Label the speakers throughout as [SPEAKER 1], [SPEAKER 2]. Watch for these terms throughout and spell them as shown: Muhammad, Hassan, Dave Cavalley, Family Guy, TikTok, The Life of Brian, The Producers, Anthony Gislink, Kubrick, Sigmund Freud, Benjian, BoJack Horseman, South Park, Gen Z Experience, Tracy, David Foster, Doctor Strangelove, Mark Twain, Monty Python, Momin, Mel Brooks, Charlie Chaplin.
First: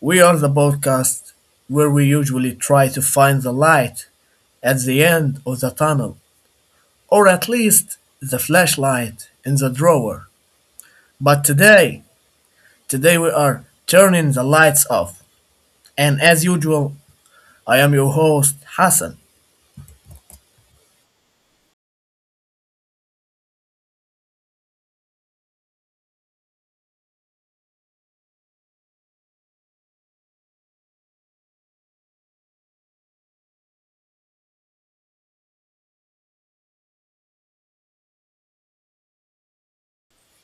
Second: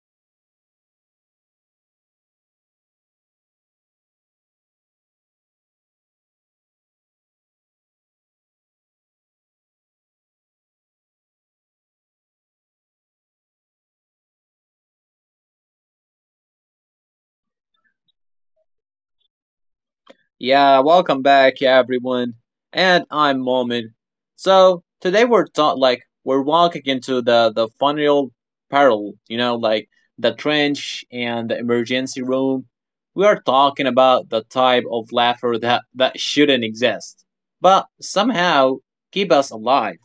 [SPEAKER 1] We are the podcast where we usually try to find the light at the end of the tunnel, or at least the flashlight in the drawer. But today, today we are turning the lights off. And as usual, I am your host, Hassan.
[SPEAKER 2] Yeah, welcome back, everyone. And I'm Momin. So today we're taught like we're walking into the funeral peril, you know, like the trench and the emergency room. We are talking about the type of laughter that shouldn't exist, but somehow keep us alive.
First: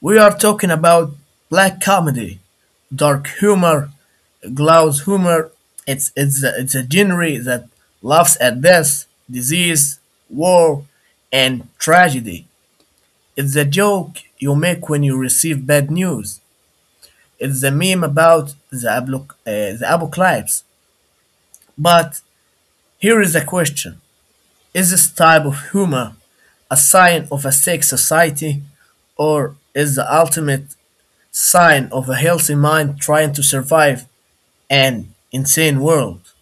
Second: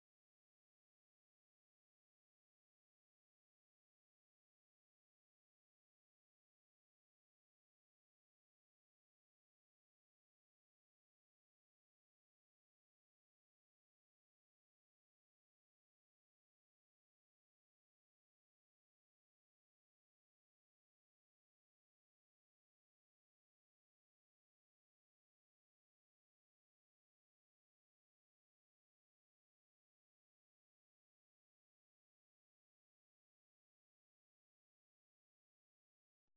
[SPEAKER 1] We are talking about black comedy, dark humor, glass humor. It's a genre that laughs at death, disease, war, and tragedy. It's the joke you make when you receive bad news. It's the meme about the apocalypse. But here is the question: Is this type of humor a sign of a sick society, or is the ultimate sign of a healthy mind trying to survive an insane world?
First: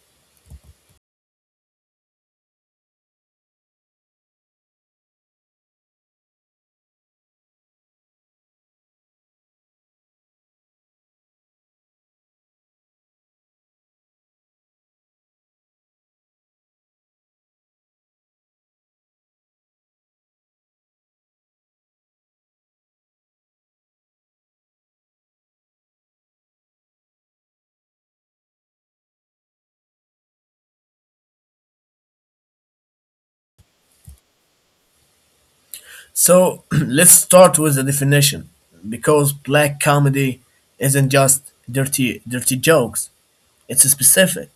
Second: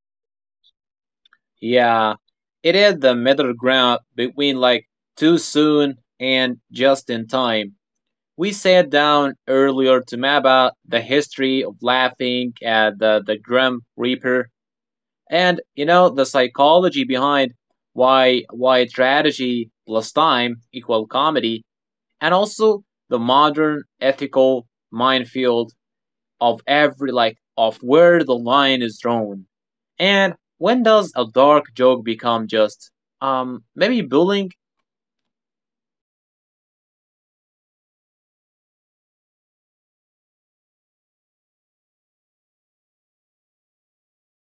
[SPEAKER 2] Yeah, it is the middle ground between like too soon and just in time. We sat down earlier to map out the history of laughing at the grim reaper, and you know, the psychology behind why tragedy plus time equal comedy, and also the modern ethical minefield of every like of where the line is drawn, and when does a dark joke become just maybe bullying.
[SPEAKER 1] So let's start with the definition because black comedy isn't just dirty jokes. It's specific.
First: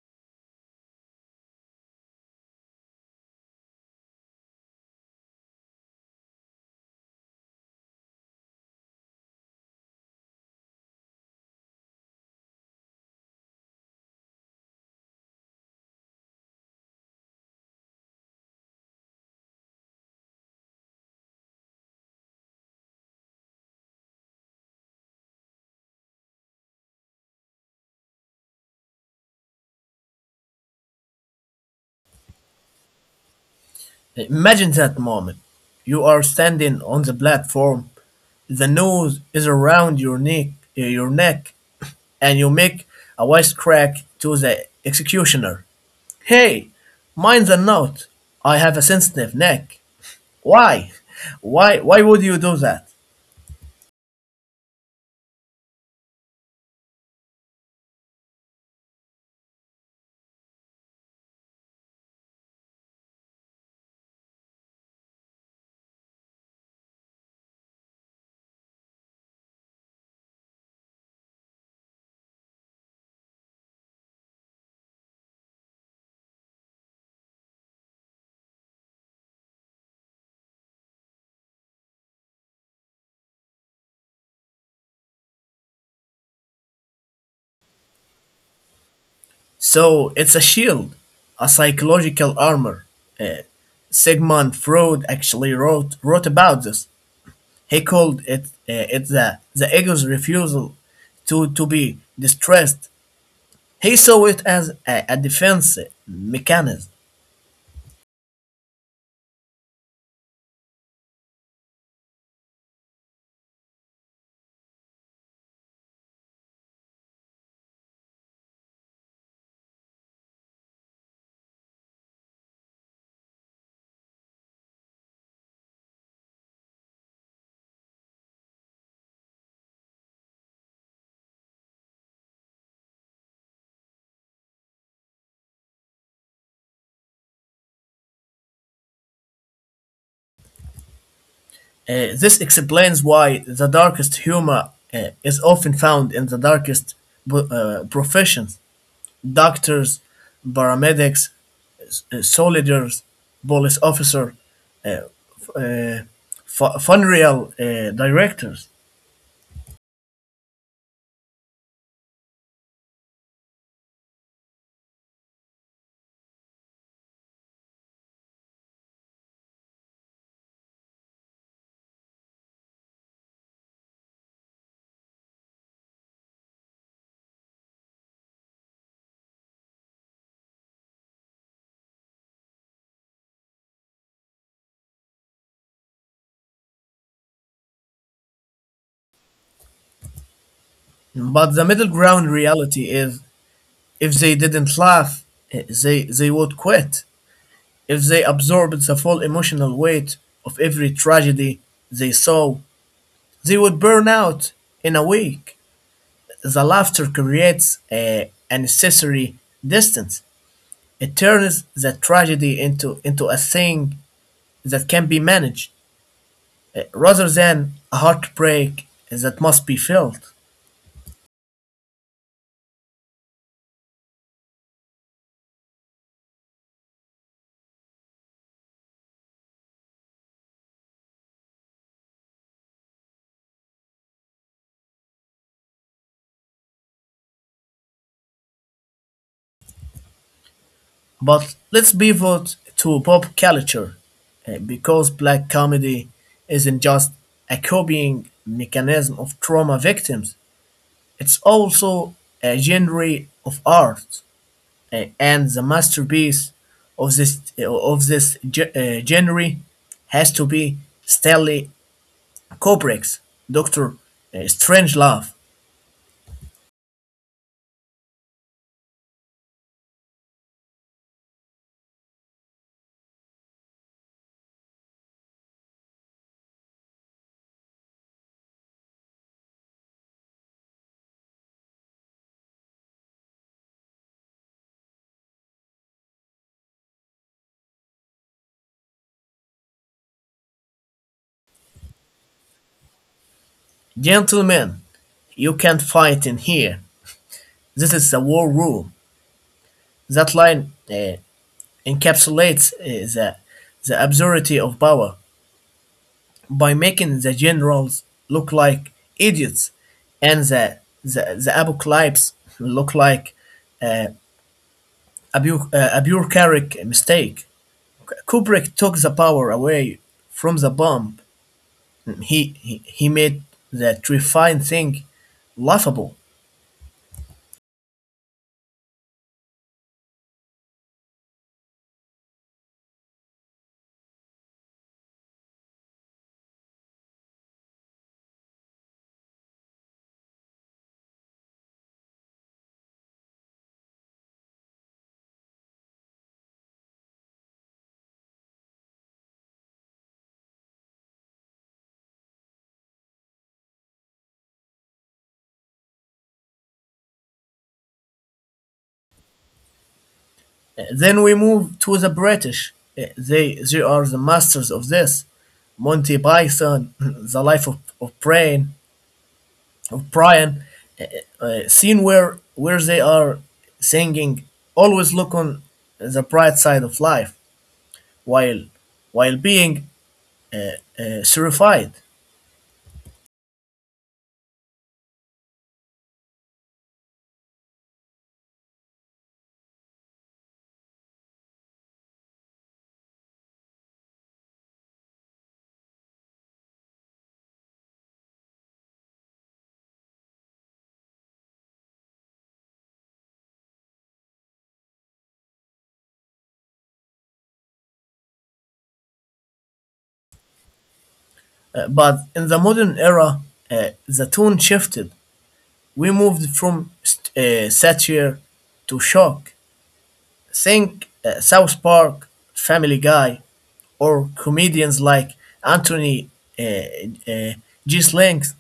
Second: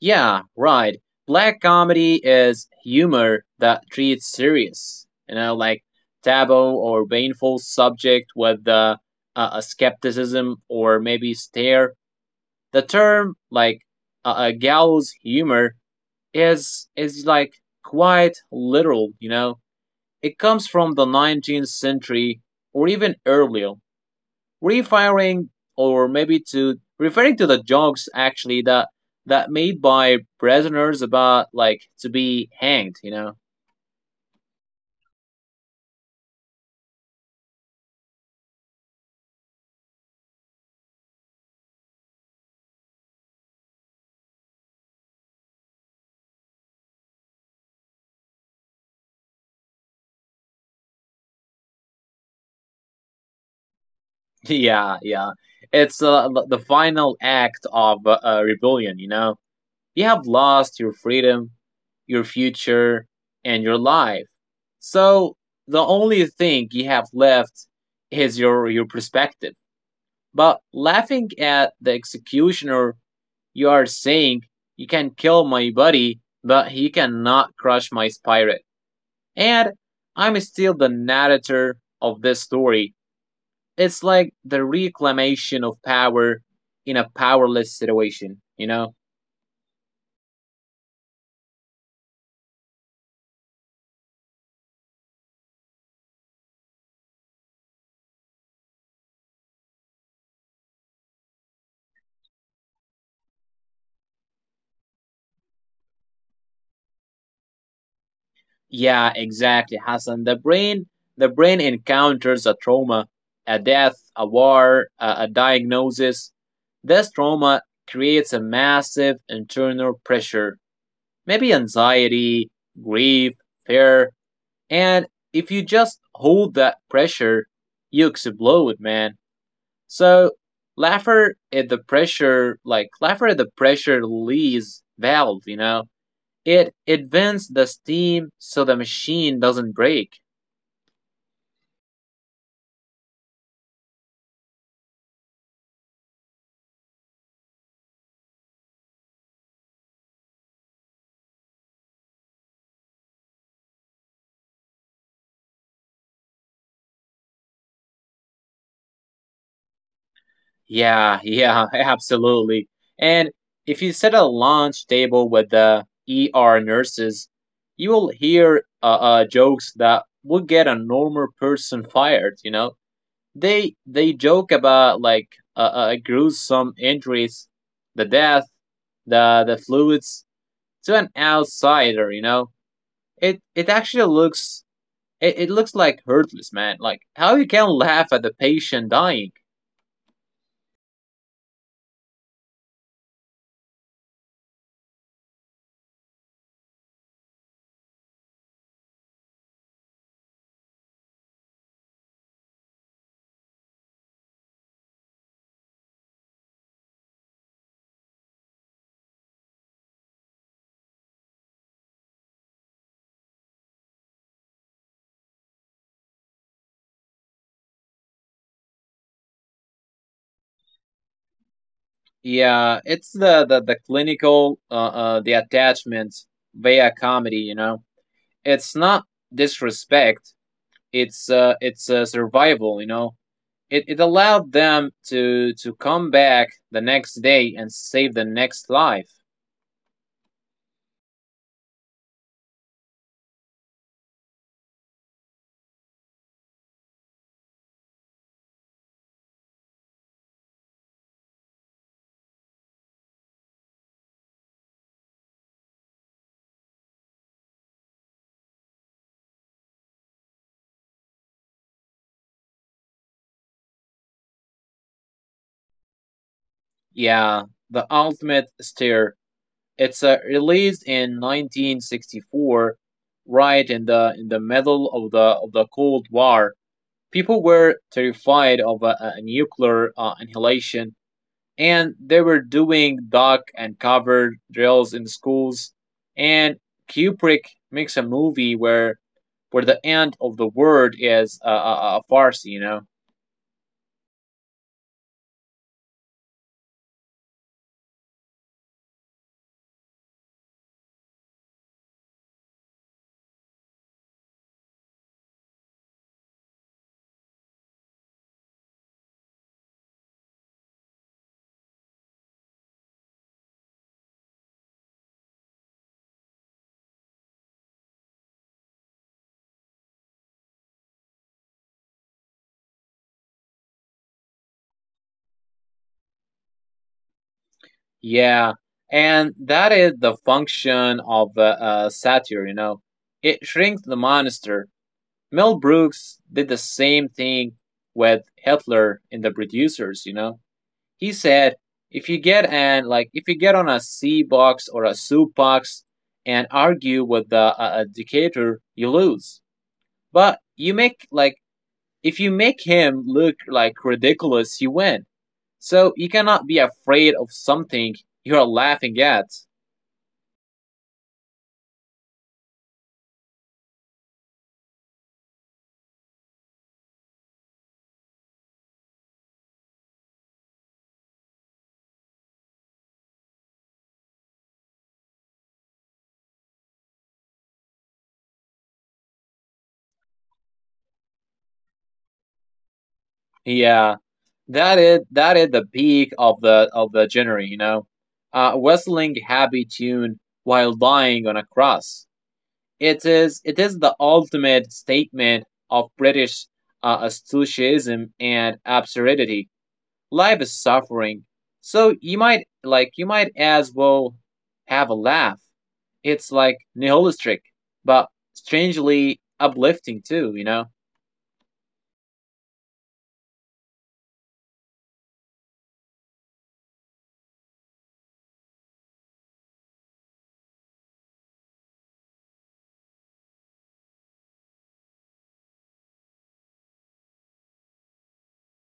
[SPEAKER 2] Yeah, right. Black comedy is humor that treats serious, you know, like taboo or painful subject with a skepticism or maybe stare. The term like a gallows humor is like quite literal, you know. It comes from the 19th century, or even earlier, refiring, or maybe to referring to the jokes actually that made by prisoners about like to be hanged, you know.
[SPEAKER 1] Imagine that moment. You are standing on the platform. The noose is around your neck, and you make a wise crack to the executioner. Hey, mind the knot! I have a sensitive neck. Why? Why would you do that?
[SPEAKER 2] Yeah, it's the final act of rebellion, you know. You have lost your freedom, your future, and your life. So the only thing you have left is your perspective. But laughing at the executioner, you are saying you can kill my buddy, but he cannot crush my spirit. And I'm still the narrator of this story. It's like the reclamation of power in a powerless situation, you know?
[SPEAKER 1] So it's a shield, a psychological armor. Uh, Sigmund Freud actually wrote about this. He called it the ego's refusal to be distressed. He saw it as a defense mechanism.
[SPEAKER 2] Yeah, exactly, Hassan. The brain encounters a trauma, a death, a war, a diagnosis. This trauma creates a massive internal pressure, maybe anxiety, grief, fear. And if you just hold that pressure, you explode, man. So Laffer at the pressure, like Laffer at the pressure release valve, you know, it advances the steam so the machine doesn't break.
[SPEAKER 1] This explains why the darkest humor is often found in the darkest professions. Doctors, paramedics, soldiers, police officer, uh, f- uh, funeral directors.
[SPEAKER 2] Yeah, yeah, absolutely. And if you set a launch table with the ER nurses, you will hear jokes that would get a normal person fired, you know? They joke about like gruesome injuries, the death, the fluids, to an outsider. You know, it actually looks it looks like hurtless, man. Like how you can laugh at the patient dying.
[SPEAKER 1] But the middle ground reality is if they didn't laugh, they would quit. If they absorbed the full emotional weight of every tragedy they saw, they would burn out in a week. The laughter creates a necessary distance. It turns the tragedy into a thing that can be managed rather than a heartbreak that must be felt.
[SPEAKER 2] Yeah, it's the clinical the attachment via comedy. You know, it's not disrespect. It's survival. You know, it allowed them to come back the next day and save the next life.
[SPEAKER 1] But let's pivot to pop culture because black comedy isn't just a coping mechanism of trauma victims, it's also a genre of art and the masterpiece of this genre has to be Stanley Kubrick's Doctor Strange Love.
[SPEAKER 2] Yeah, the ultimate stare. It's released in 1964, right in the middle of the Cold War. People were terrified of a nuclear annihilation, and they were doing duck and cover drills in schools. And Kubrick makes a movie where the end of the word is a farce, you know?
[SPEAKER 1] Gentlemen, you can't fight in here. This is the war room. That line encapsulates the absurdity of power by making the generals look like idiots and the apocalypse look like uh, a bureaucratic mistake. Kubrick took the power away from the bomb. He made that refined thing laughable.
[SPEAKER 2] Yeah. And that is the function of satire, you know? It shrinks the monster. Mel Brooks did the same thing with Hitler in The Producers, you know? He said, if you get an, like, if you get on a C box or a soup box and argue with the dictator, you lose. But you make, like, if you make him look like ridiculous, you win. So you cannot be afraid of something you're laughing at.
[SPEAKER 1] Then we move to the British. They are the masters of this. Monty Python, The Life of Brian, uh, scene where they are singing, always look on the bright side of life while while being terrified.
[SPEAKER 2] Yeah, that is the peak of the genre. You know, whistling happy tune while lying on a cross. It is the ultimate statement of British astutism and absurdity. Life is suffering. So you might like you might as well have a laugh. It's like nihilistic, but strangely uplifting too. You know?
[SPEAKER 1] But in the modern era, uh, the tone shifted. We moved from satire to shock. Think South Park, Family Guy, or comedians like Anthony uh, uh, Gislink.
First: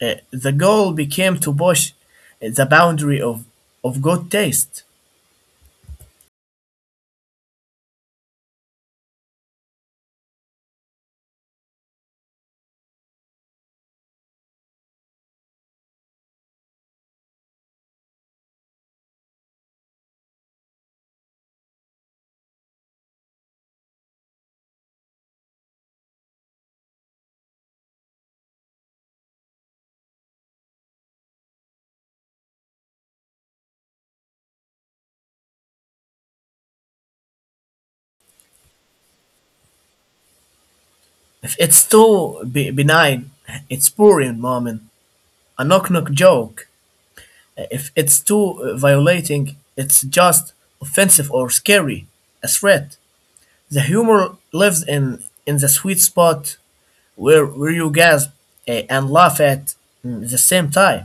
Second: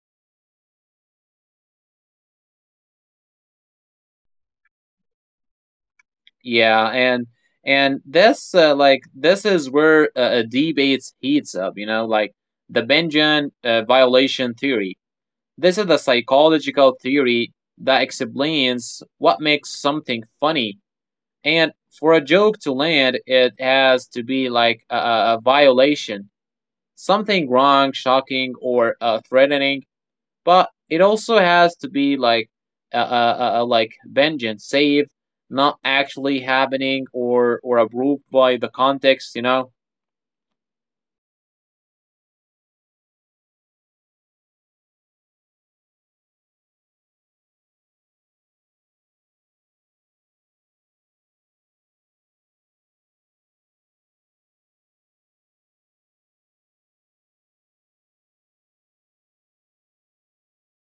[SPEAKER 1] The goal became to push the boundary of good taste.
[SPEAKER 2] Yeah, and this like this is where a debate heats up. You know, like the Benjian violation theory. This is the psychological theory that explains what makes something funny. And for a joke to land, it has to be like a violation, something wrong, shocking, or threatening. But it also has to be like like vengeance, save, not actually happening or approved by the context. You know.
[SPEAKER 1] If it's too benign, it's poor in a knock knock joke. If it's too violating, it's just offensive or scary, a threat. The humor lives in the sweet spot where you gasp and laugh at the same time.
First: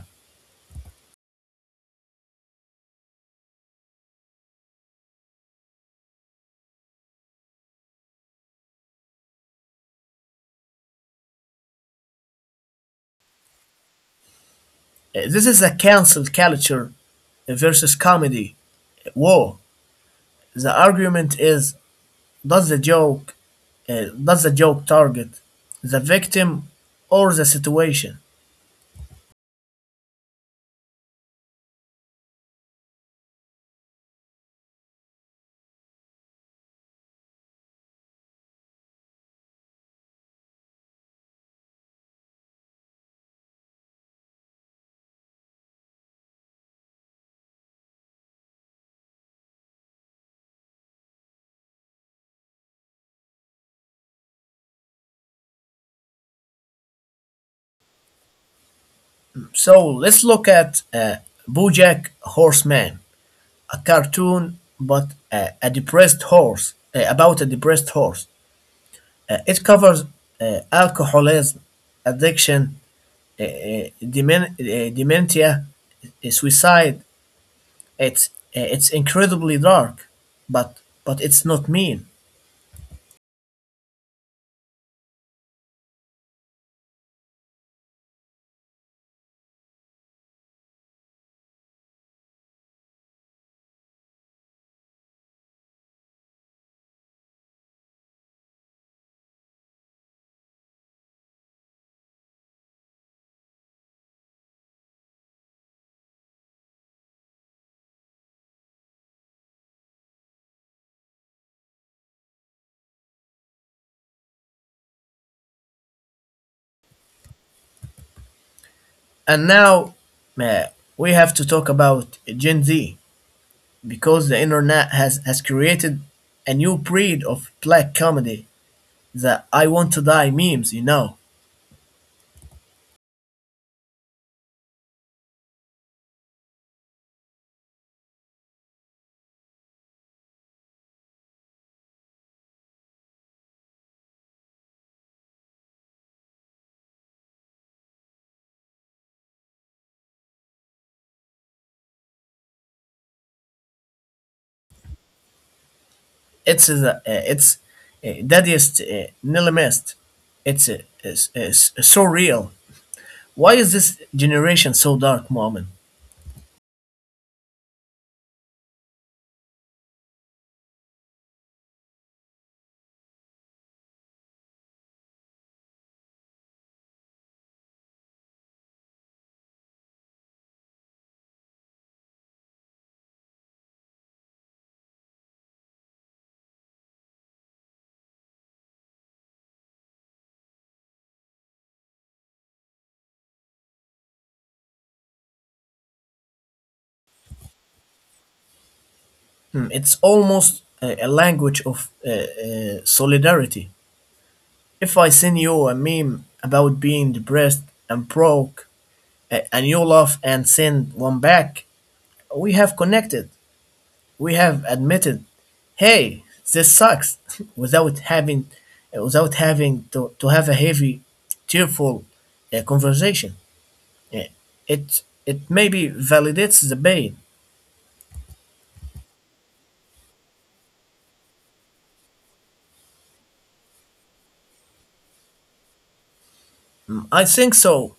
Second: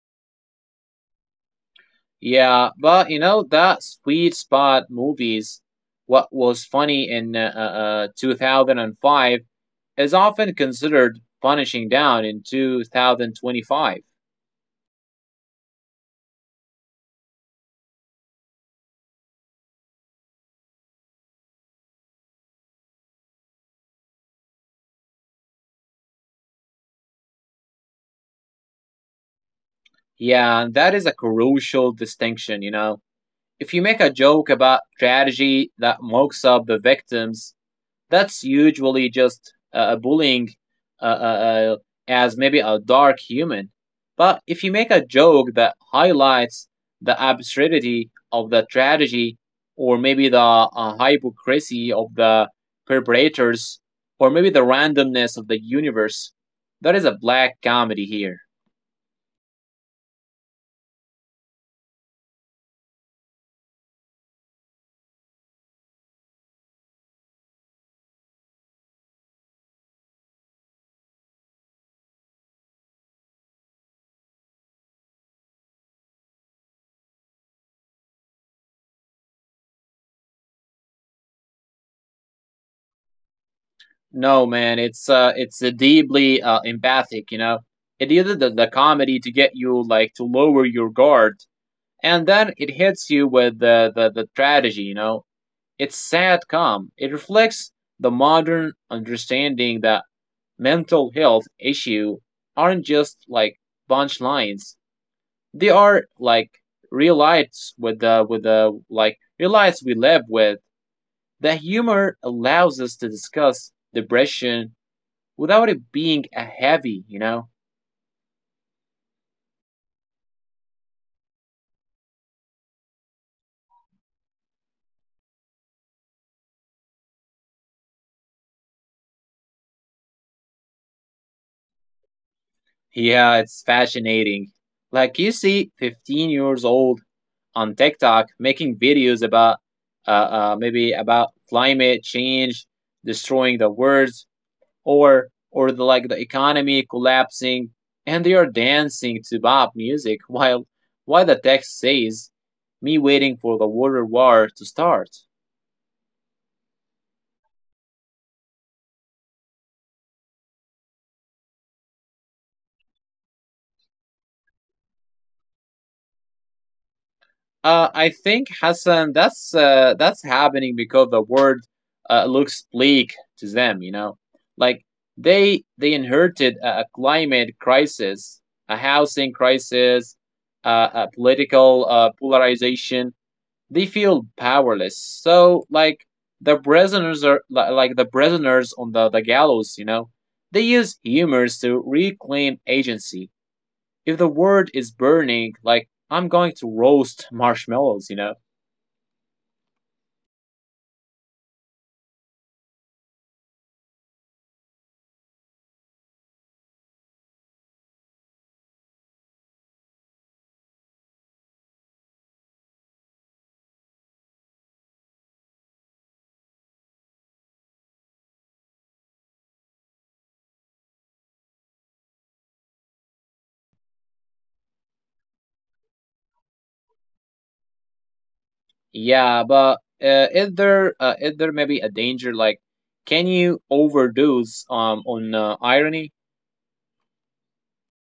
[SPEAKER 2] Yeah, but you know that sweet spot movies. What was funny in 2005 is often considered punishing down in 2025.
[SPEAKER 1] This is a cancel culture versus comedy war. The argument is does the joke does the joke target the victim or the situation?
[SPEAKER 2] Yeah, that is a crucial distinction, you know. If you make a joke about tragedy that mocks up the victims, that's usually just bullying, uh, uh, uh, as maybe a dark human. But if you make a joke that highlights the absurdity of the tragedy, or maybe the hypocrisy of the perpetrators, or maybe the randomness of the universe, that is a black comedy here.
[SPEAKER 1] So let's look at uh, BoJack Horseman, a cartoon but a depressed horse about a depressed horse. It covers alcoholism, addiction, dementia, suicide. It's it's incredibly dark, but it's not mean.
[SPEAKER 2] No, man, it's deeply empathic. You know, it uses the comedy to get you like to lower your guard, and then it hits you with the the tragedy. You know, it's sad calm. It reflects the modern understanding that mental health issue aren't just like punchlines. They are like real lights with the like real lights we live with. The humor allows us to discuss depression without it being a heavy, you know?
[SPEAKER 1] And now uh, we have to talk about Gen Z because the internet has created a new breed of black comedy, the "I Want to Die" memes. You know,
[SPEAKER 2] Yeah, it's fascinating. Like you see 15 years old on TikTok making videos about maybe about climate change, destroying the world, or the like the economy collapsing, and they are dancing to pop music while the text says me waiting for the water war to start.
[SPEAKER 1] it's the it's daddiest nihilist. It's so real. Why is this generation so dark, Muhammad?
[SPEAKER 2] I think Hassan, that's happening because the world looks bleak to them. You know, like they inherited a climate crisis, a housing crisis, a political polarization. They feel powerless. So like the prisoners are li- like the prisoners on the gallows. You know, they use humors to reclaim agency. If the world is burning, like I'm going to roast marshmallows. You know.
[SPEAKER 1] Hmm, it's almost a language of solidarity. If I send you a meme about being depressed and broke, and you laugh and send one back, we have connected. We have admitted, hey, this sucks, without having, without having to have a heavy, tearful conversation. Yeah, It maybe validates the pain.
[SPEAKER 2] Yeah, but is there maybe a danger? Like, can you overdose on irony?
[SPEAKER 1] I think so.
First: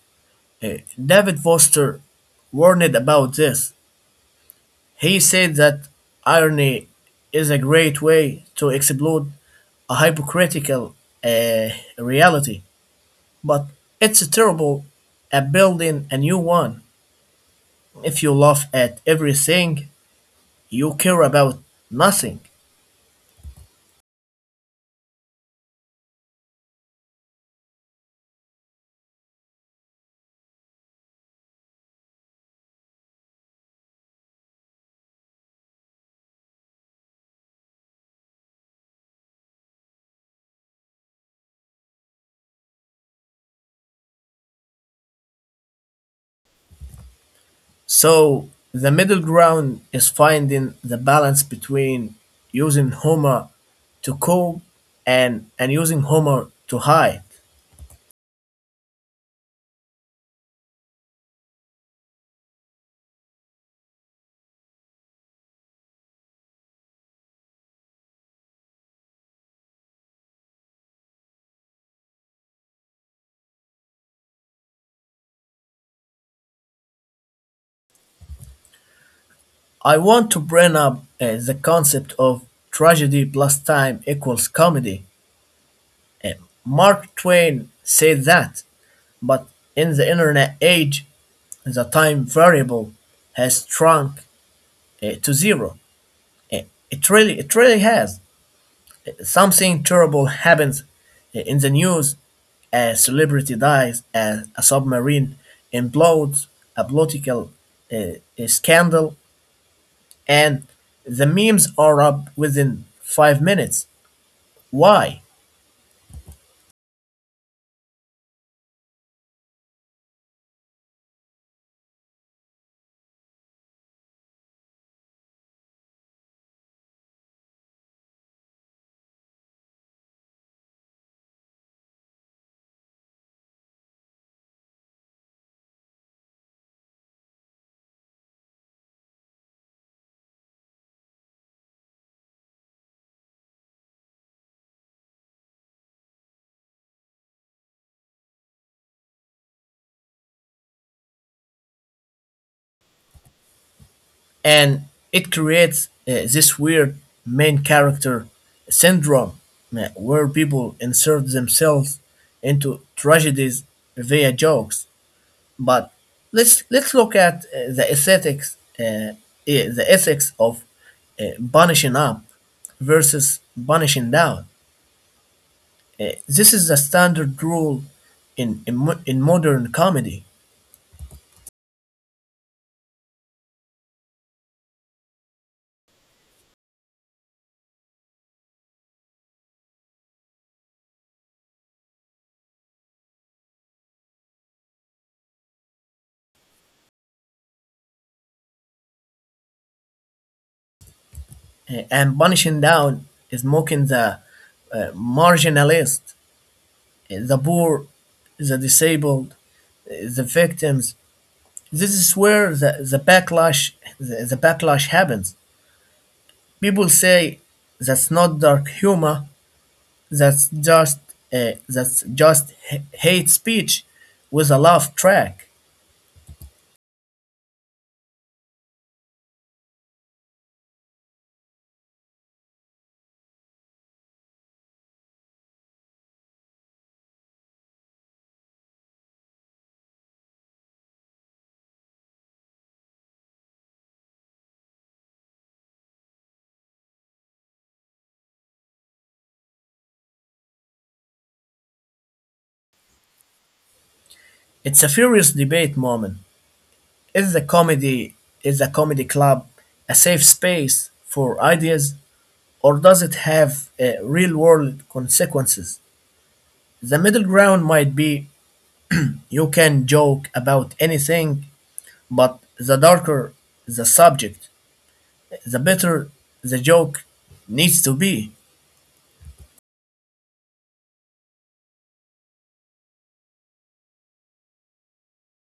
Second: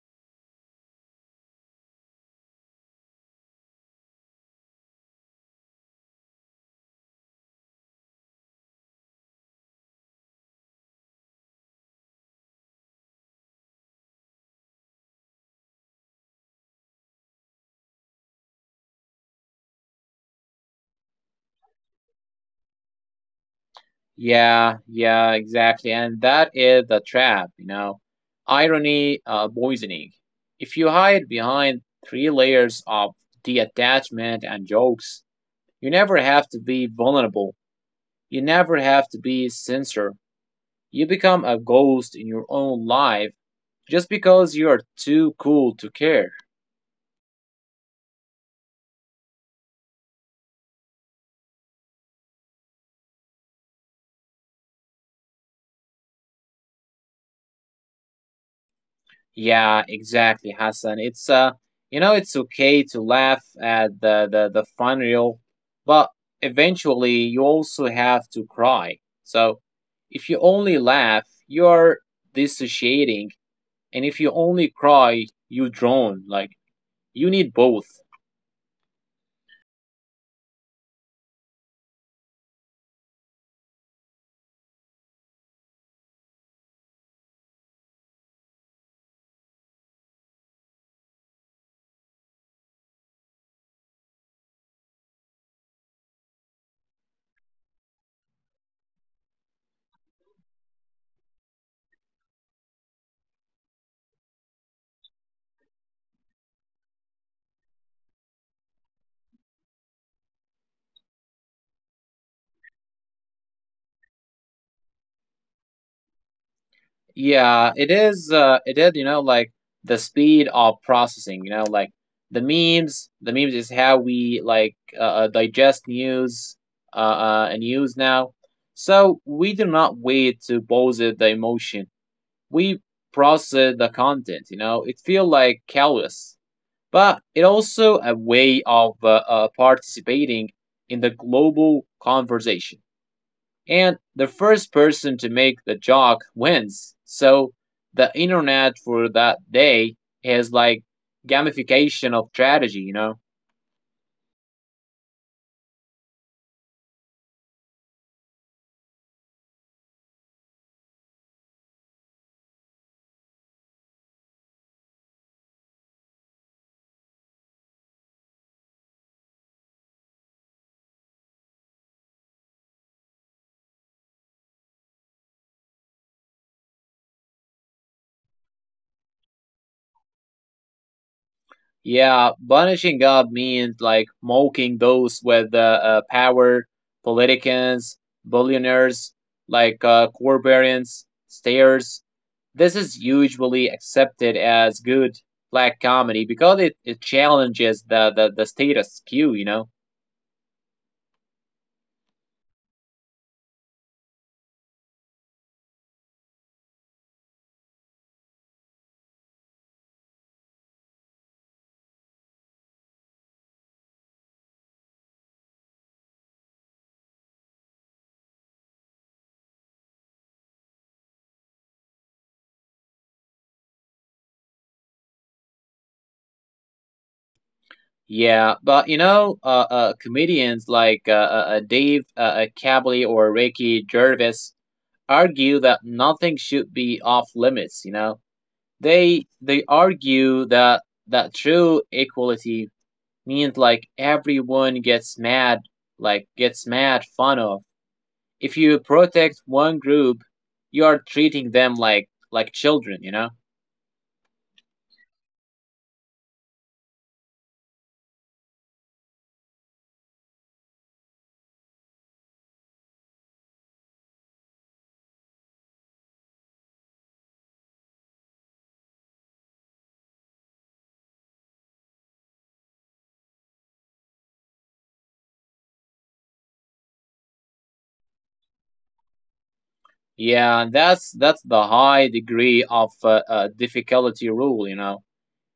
[SPEAKER 1] David Foster warned about this. He said that irony is a great way to explode a hypocritical uh, reality, but it's terrible at building a new one. If you laugh at everything, you care about nothing.
[SPEAKER 2] Yeah, yeah, exactly, and that is the trap, you know, irony poisoning. If you hide behind three layers of detachment and jokes, you never have to be vulnerable. You never have to be sincere. You become a ghost in your own life just because you are too cool to care.
[SPEAKER 1] So the middle ground is finding the balance between using humor to cope and using humor to hide.
[SPEAKER 2] Yeah, exactly, Hassan. It's you know, it's okay to laugh at the funeral, but eventually you also have to cry. So, if you only laugh, you're dissociating, and if you only cry, you drown. Like you need both.
[SPEAKER 1] I want to bring up the concept of tragedy plus time equals comedy. Uh, Mark Twain said that, but in the internet age, the time variable has shrunk to zero. Uh, it really has. Something terrible happens in the news. A celebrity dies. A submarine implodes. A political uh, scandal and the memes are up within five minutes. Why?
[SPEAKER 2] Yeah, it is. It is. You know, like the speed of processing. You know, like the memes. The memes is how we like digest news. And news now. So we do not wait to pose it the emotion. We process the content. You know, it feel like callous, but it also a way of participating in the global conversation, and the first person to make the joke wins. So the internet for that day is like gamification of strategy, you know?
[SPEAKER 1] And it creates this weird main character syndrome where people insert themselves into tragedies via jokes. But let's look at the ethics of uh, punishing up versus punishing down. This is the standard rule in in modern comedy.
[SPEAKER 2] Yeah, punishing God means like mocking those with power, politicians, billionaires, like barbarians, stairs. This is usually accepted as good black comedy because it challenges the status quo, you know?
[SPEAKER 1] And punishing down is mocking the marginalized, the poor, the disabled, the victims. This is where the backlash happens. People say that's not dark humor. That's just that's just hate speech with a laugh track.
[SPEAKER 2] Yeah, but you know, comedians like Dave Cavalley or Ricky Gervais argue that nothing should be off limits. You know, they argue that true equality means like everyone gets mad, like gets mad fun of. If you protect one group, you are treating them like children. You know.
[SPEAKER 1] It's a furious debate moment. Is the comedy is a comedy club a safe space for ideas or does it have real world consequences? The middle ground might be you can joke about anything, but the darker the subject, the better the joke needs to be.
[SPEAKER 2] Yeah, that's the high degree of difficulty rule. You know,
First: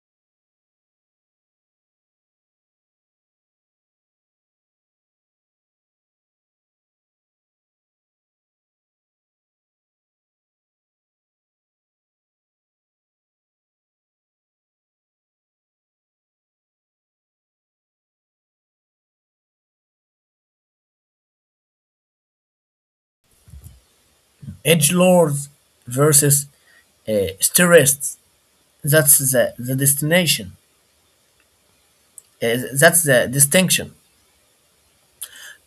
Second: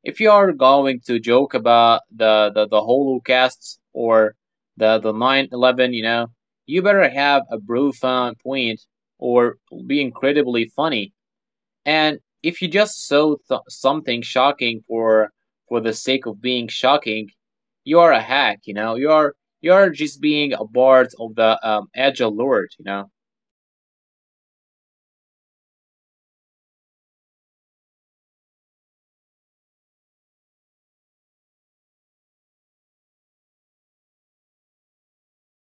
[SPEAKER 2] if you are going to joke about the the holocaust or the 9/11, you know, you better have a profound point, or be incredibly funny. And if you just show something shocking for the sake of being shocking, you are a hack, you know, you are just being a part of the agile lord, you know.
[SPEAKER 1] Edge lords versus terrorists. That's the destination. That's the distinction.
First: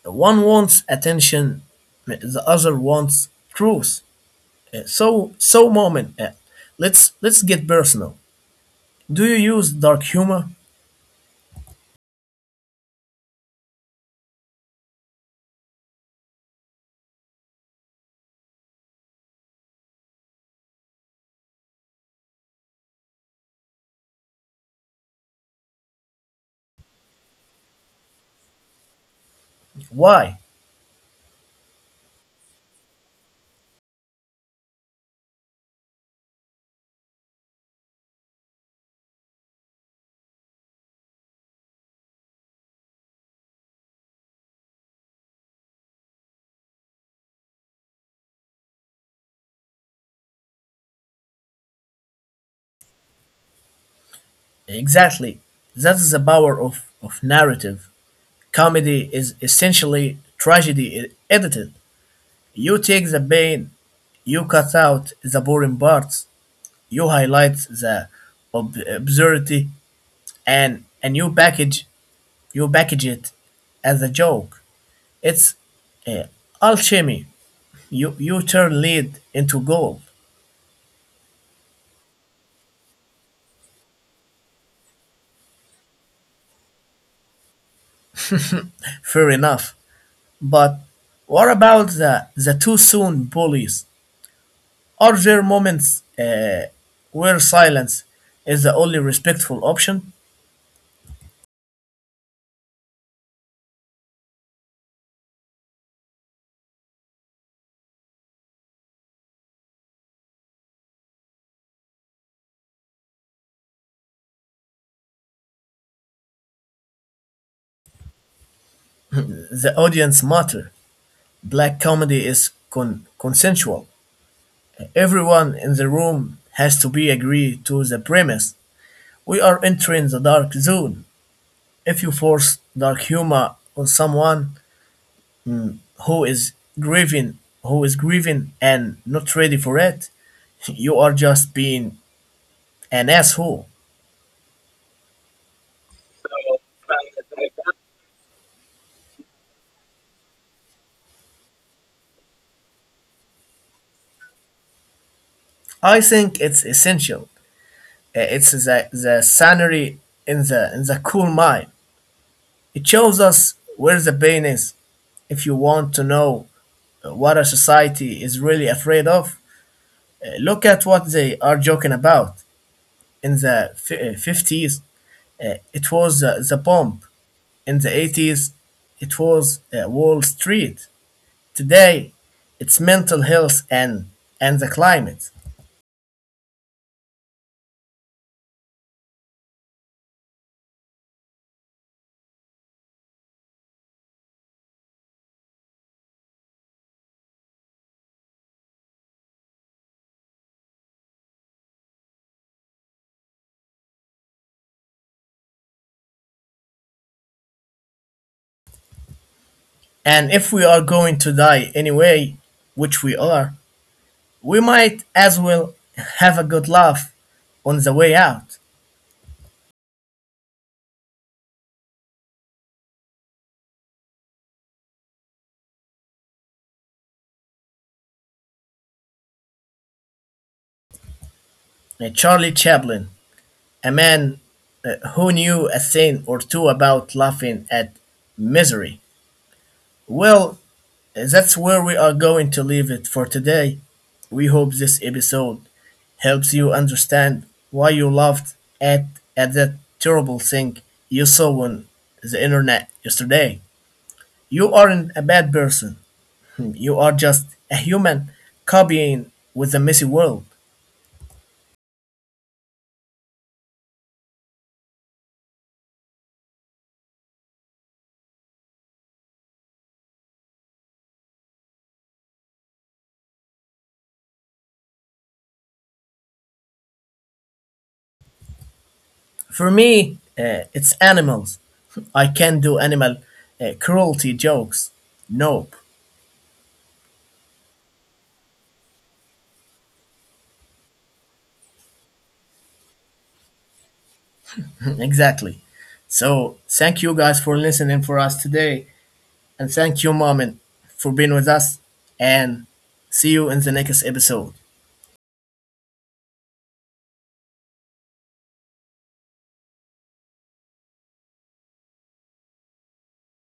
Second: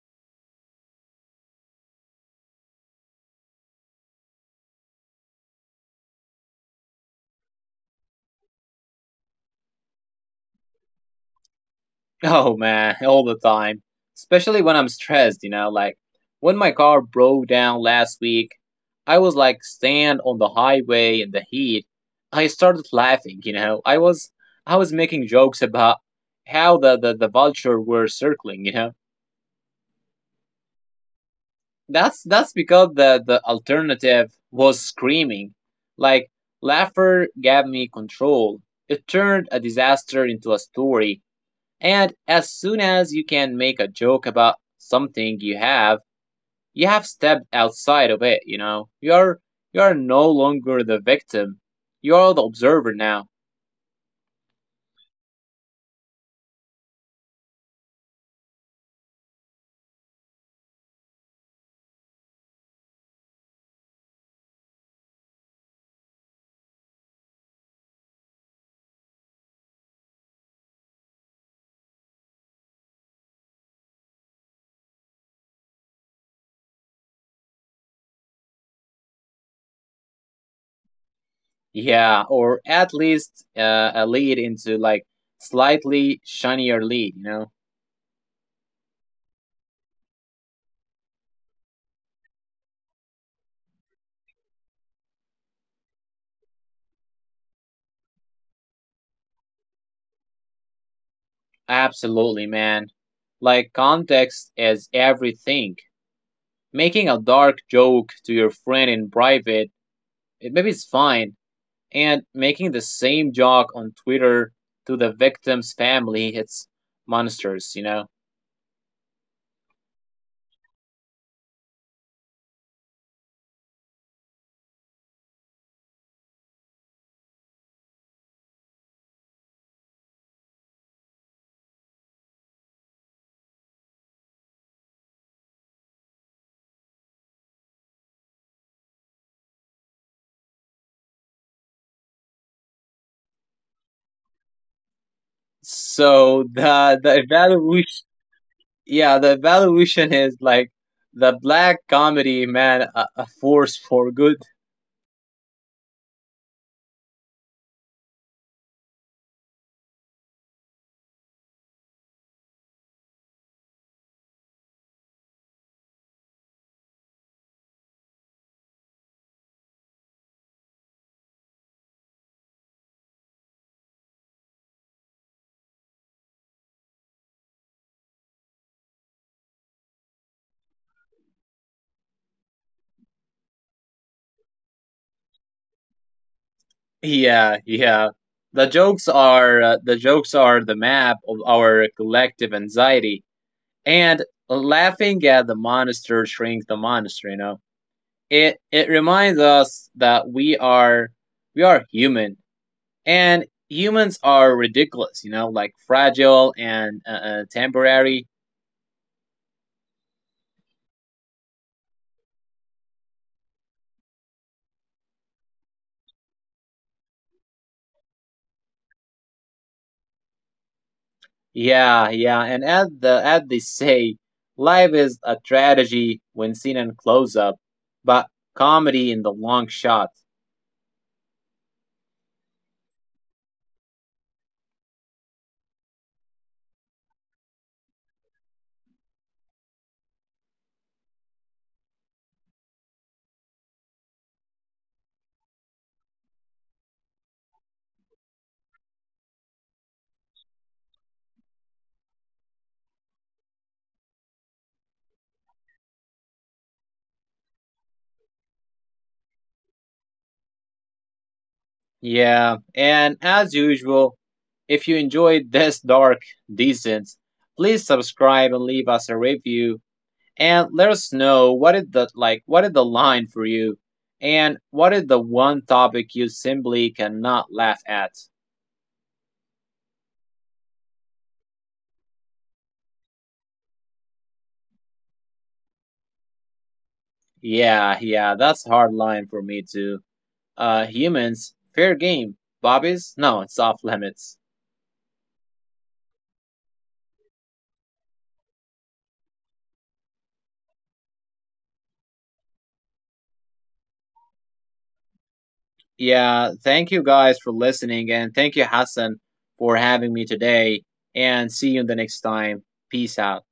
[SPEAKER 1] One wants attention, the other wants truth. So so moment, let's get personal. Do you use dark humor?
[SPEAKER 2] Oh man, all the time. Especially when I'm stressed, you know, like when my car broke down last week, I was like stand on the highway in the heat. I started laughing, you know. I was making jokes about how the vulture were circling, you know.
[SPEAKER 1] Why?
[SPEAKER 2] That's because the alternative was screaming. Like laughter gave me control. It turned a disaster into a story. And as soon as you can make a joke about something you have stepped outside of it, you know. You're no longer the victim. You're the observer now.
[SPEAKER 1] Exactly. That's the power of narrative. Comedy is essentially tragedy edited. You take the pain, you cut out the boring parts, you highlight the absurdity, and you package it as a joke. It's uh, alchemy. You turn lead into gold.
[SPEAKER 2] Yeah, or at least a lead into like slightly shinier lead, you know.
[SPEAKER 1] Fair enough. But what about the too soon bullies? Are there moments where silence is the only respectful option?
[SPEAKER 2] Absolutely, man. Like context is everything. Making a dark joke to your friend in private, it, maybe it's fine, and making the same joke on Twitter to the victim's family. It's monsters, you know.
[SPEAKER 1] The audience matter. Black comedy is consensual. Everyone in the room has to be agree to the premise. We are entering the dark zone. If you force dark humor on someone who is who is grieving and not ready for it, you are just being an asshole.
[SPEAKER 2] So the evaluation, yeah, the evaluation is like the black comedy man, a force for good.
[SPEAKER 1] I think it's essential. It's the scenery in the cool mind. It shows us where the pain is. If you want to know what a society is really afraid of, look at what they are joking about. In the 50s, it was the bomb. In the 80s, it was Wall Street. Today, it's mental health and the climate.
[SPEAKER 2] Yeah, yeah. The jokes are the jokes are the map of our collective anxiety, and laughing at the monster shrinks the monster. You know, it reminds us that we are human. And humans are ridiculous, you know, like fragile and temporary.
[SPEAKER 1] And if we are going to die anyway, which we are, we might as well have a good laugh on the way out.
[SPEAKER 2] Yeah, yeah. And as the as they say, life is a tragedy when seen in close up, but comedy in the long shot.
[SPEAKER 1] Charlie Chaplin, a man who knew a thing or two about laughing at misery. Well, that's where we are going to leave it for today. We hope this episode helps you understand why you laughed at that terrible thing you saw on the internet yesterday. You aren't a bad person. You are just a human copying with a messy world.
[SPEAKER 2] Yeah. And as usual, if you enjoyed this dark decent, please subscribe and leave us a review, and let us know what is the like what is the line for you, and what is the one topic you simply cannot laugh at.
[SPEAKER 1] For me, it's animals. I can't do animal cruelty jokes. Nope.
[SPEAKER 2] Yeah, yeah, that's a hard line for me too. Uh, humans fair game, bobbies no, it's off limits.
[SPEAKER 1] Exactly. So, thank you guys for listening for us today. And thank you, Mom, for being with us. And see you in the next episode.
[SPEAKER 2] Yeah, thank you guys for listening, and thank you Hassan for having me today, and see you the next time. Peace out.